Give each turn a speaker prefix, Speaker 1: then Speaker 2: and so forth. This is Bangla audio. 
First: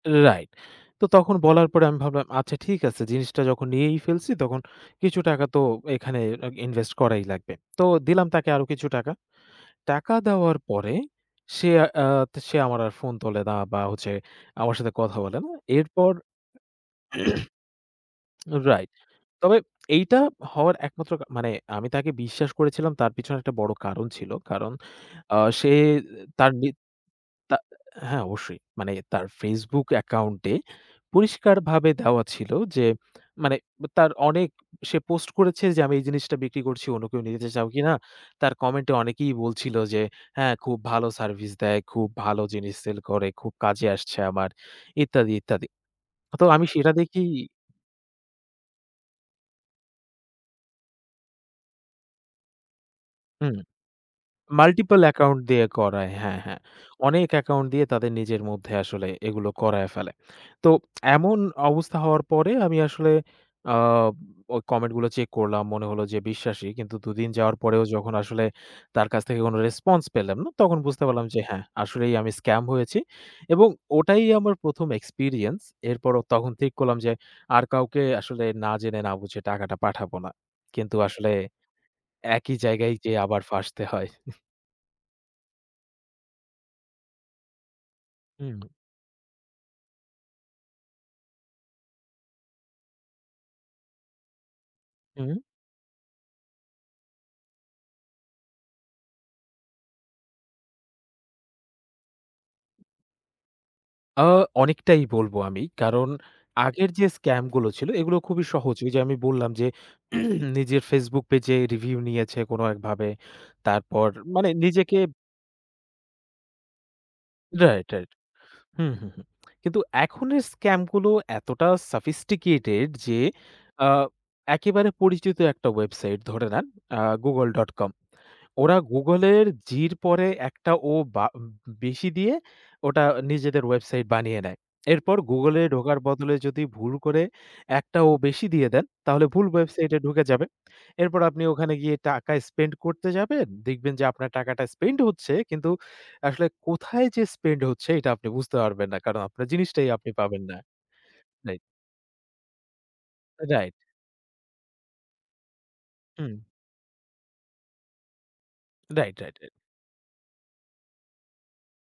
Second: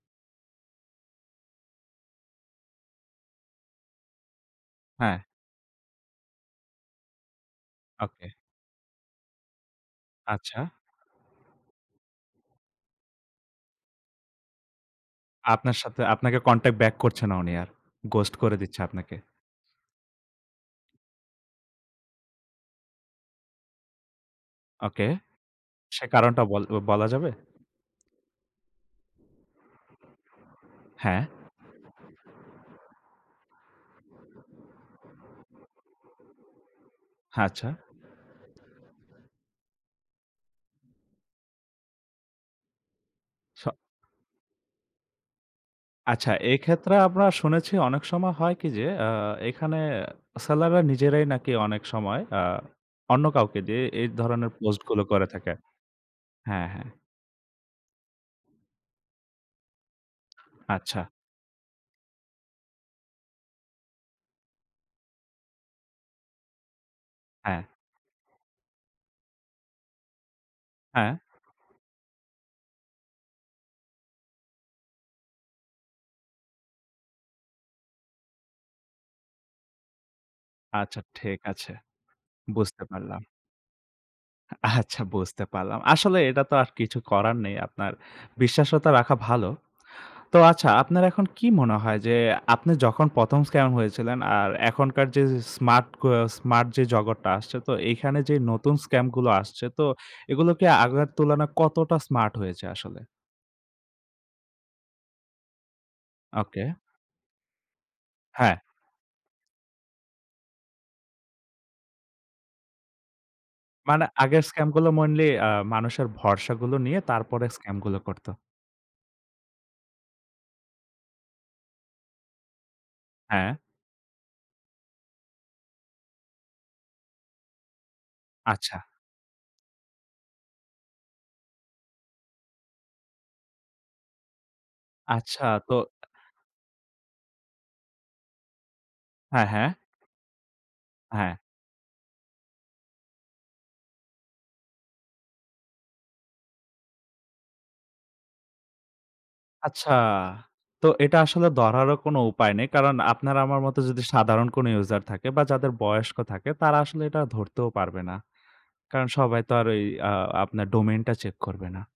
Speaker 1: Right. তো তখন বলার পরে আমি ভাবলাম, আচ্ছা ঠিক আছে। জিনিসটা যখন নিয়েই ফেলছি তখন কিছু
Speaker 2: হ্যাঁ।
Speaker 1: টাকা তো এখানে invest করাই লাগবে। তো দিলাম
Speaker 2: ওকে।
Speaker 1: তাকে আরও কিছু টাকা। টাকা দেওয়ার
Speaker 2: আচ্ছা।
Speaker 1: পরে সে, আ সে আমার আর ফোন তোলে না বা হচ্ছে আমার সাথে কথা বলে না।
Speaker 2: আপনার সাথে
Speaker 1: এরপর
Speaker 2: আপনাকে contact back করছে না উনি আর। ghost করে দিচ্ছে
Speaker 1: Right.
Speaker 2: আপনাকে।
Speaker 1: তবে এইটা হওয়ার একমাত্র কা মানে আমি তাকে বিশ্বাস করেছিলাম তার পিছনে একটা বড় কারণ ছিল। কারণ,
Speaker 2: ওকে।
Speaker 1: আ সে
Speaker 2: সে কারণটা
Speaker 1: তার
Speaker 2: বল
Speaker 1: নি
Speaker 2: বলা যাবে?
Speaker 1: তা হ্যাঁ অবশ্যই। মানে তার Facebook account-এ
Speaker 2: হ্যাঁ।
Speaker 1: পরিষ্কারভাবে দেওয়া ছিল যে, মানে তার অনেক সে post করেছে যে "আমি এই জিনিসটা বিক্রি করছি অন্য কেউ নিতে যেতে চাও
Speaker 2: আচ্ছা।
Speaker 1: কিনা?" তার comment-এ অনেকেই বলছিল যে "হ্যাঁ, খুব ভালো service দেয়, খুব ভালো জিনিস sell করে, খুব
Speaker 2: স
Speaker 1: কাজে আসছে আমার" ইত্যাদি, ইত্যাদি।
Speaker 2: আচ্ছা,
Speaker 1: তো আমি সেটা
Speaker 2: এক্ষেত্রে আমরা
Speaker 1: দেখেই
Speaker 2: শুনেছি অনেক সময় হয় কি? যে, আ এখানে seller রা নিজেরাই নাকি অনেক সময় আ অন্য
Speaker 1: হুম।
Speaker 2: কাউকে দিয়ে এই ধরনের post গুলো
Speaker 1: multiple
Speaker 2: করে
Speaker 1: account
Speaker 2: থাকে
Speaker 1: দিয়ে করায়। হ্যাঁ, হ্যাঁ।
Speaker 2: হ্যাঁ, হ্যাঁ।
Speaker 1: অনেক account দিয়ে তাদের নিজের মধ্যে আসলে এগুলো করায় ফেলে। তো
Speaker 2: আচ্ছা।
Speaker 1: এমন অবস্থা হওয়ার পরে আমি আসলে, আ ওই comment গুলো check করলাম, মনে হলো যে বিশ্বাসী। কিন্তু দু দিন যাওয়ার পরেও যখন আসলে তার কাছ থেকে কোনো response পেলাম না, তখন বুঝতে
Speaker 2: হ্যাঁ।
Speaker 1: পারলাম যে "হ্যাঁ, আসলেই আমি scam হয়েছি" এবং ওটাই আমার ১ম experience। এরপরও তখন ঠিক করলাম যে, আর কাউকে আসলে না জেনে না বুঝে টাকাটা পাঠাবো না। কিন্তু
Speaker 2: আচ্ছা
Speaker 1: আসলে
Speaker 2: ঠিক আছে।
Speaker 1: একই
Speaker 2: বুঝতে
Speaker 1: জায়গায় যেয়ে
Speaker 2: পারলাম।
Speaker 1: আবার ফাঁসতে হয়।
Speaker 2: আ আচ্ছা, বুঝতে পারলাম। আসলে এটা তো আর কিছু করার নেই আপনার
Speaker 1: হুম।
Speaker 2: বিশ্বস্ততা রাখা ভালো। তো আচ্ছা, আপনার এখন কি মনে হয় যে, আপনি যখন ১ম scam হয়েছিলেন আর এখনকার যে
Speaker 1: হুম।
Speaker 2: smart, ক smart যে জগতটা আসছে, তো এখানে যে নতুন scam গুলো আসছে তো এগুলো কি আগের তুলনায় কতটা smart হয়েছে আসলে?
Speaker 1: আ অনেকটাই বলব আমি। কারণ
Speaker 2: ওকে।
Speaker 1: আগের যে scam গুলো ছিল এগুলো খুবই
Speaker 2: হ্যাঁ।
Speaker 1: সহজ। ওই যে আমি বললাম যে, নিজের Facebook page-এ review নিয়েছে কোনো একভাবে।
Speaker 2: মানে
Speaker 1: তারপর
Speaker 2: আগের
Speaker 1: মানে
Speaker 2: scam গুলো
Speaker 1: নিজেকে
Speaker 2: mainly আ মানুষের ভরসাগুলো নিয়ে তারপরে scam
Speaker 1: Right,
Speaker 2: গুলো
Speaker 1: right.
Speaker 2: করত।
Speaker 1: হুম, হুম, হুম। কিন্তু এখনের scam গুলো এতটা sophisticated যে,
Speaker 2: হ্যাঁ।
Speaker 1: অ্যা একেবারে পরিচিত একটা website ধরে নেন, অ্যা google.com, ওরা
Speaker 2: আচ্ছা।
Speaker 1: Google-এর G-র পরে একটা O বা উ উম বেশি দিয়ে ওটা নিজেদের website বানিয়ে নেয়। এরপর
Speaker 2: আচ্ছা
Speaker 1: Google-এ
Speaker 2: তো
Speaker 1: ঢোকার বদলে যদি ভুল করে একটা O বেশি দিয়ে দেন, তাহলে ভুল
Speaker 2: হ্যাঁ, হ্যাঁ।
Speaker 1: website-এ ঢুকে যাবেন। এরপর
Speaker 2: হ্যাঁ।
Speaker 1: আপনি ওখানে গিয়ে টাকা spend করতে যাবেন। দেখবেন যে আপনার টাকাটা spend হচ্ছে কিন্তু আসলে কোথায় যে spend হচ্ছে? এটা আপনি বুঝতে পারবেন না। কারণ আপনার জিনিসটাই
Speaker 2: আচ্ছা,
Speaker 1: আপনি পাবেন না।
Speaker 2: তো এটা আসলে
Speaker 1: Right.
Speaker 2: ধরারও কোন উপায় নেই। কারণ আপনার আমার
Speaker 1: Right.
Speaker 2: মত যদি সাধারণ কোন user থাকে বা যাদের বয়স্ক
Speaker 1: হুম।
Speaker 2: থাকে, তারা আসলে এটা ধরতেও পারবে না। কারণ
Speaker 1: Right, right,
Speaker 2: সবাই
Speaker 1: right.
Speaker 2: তো আর ওই আ আপনার domain টা check করবে না।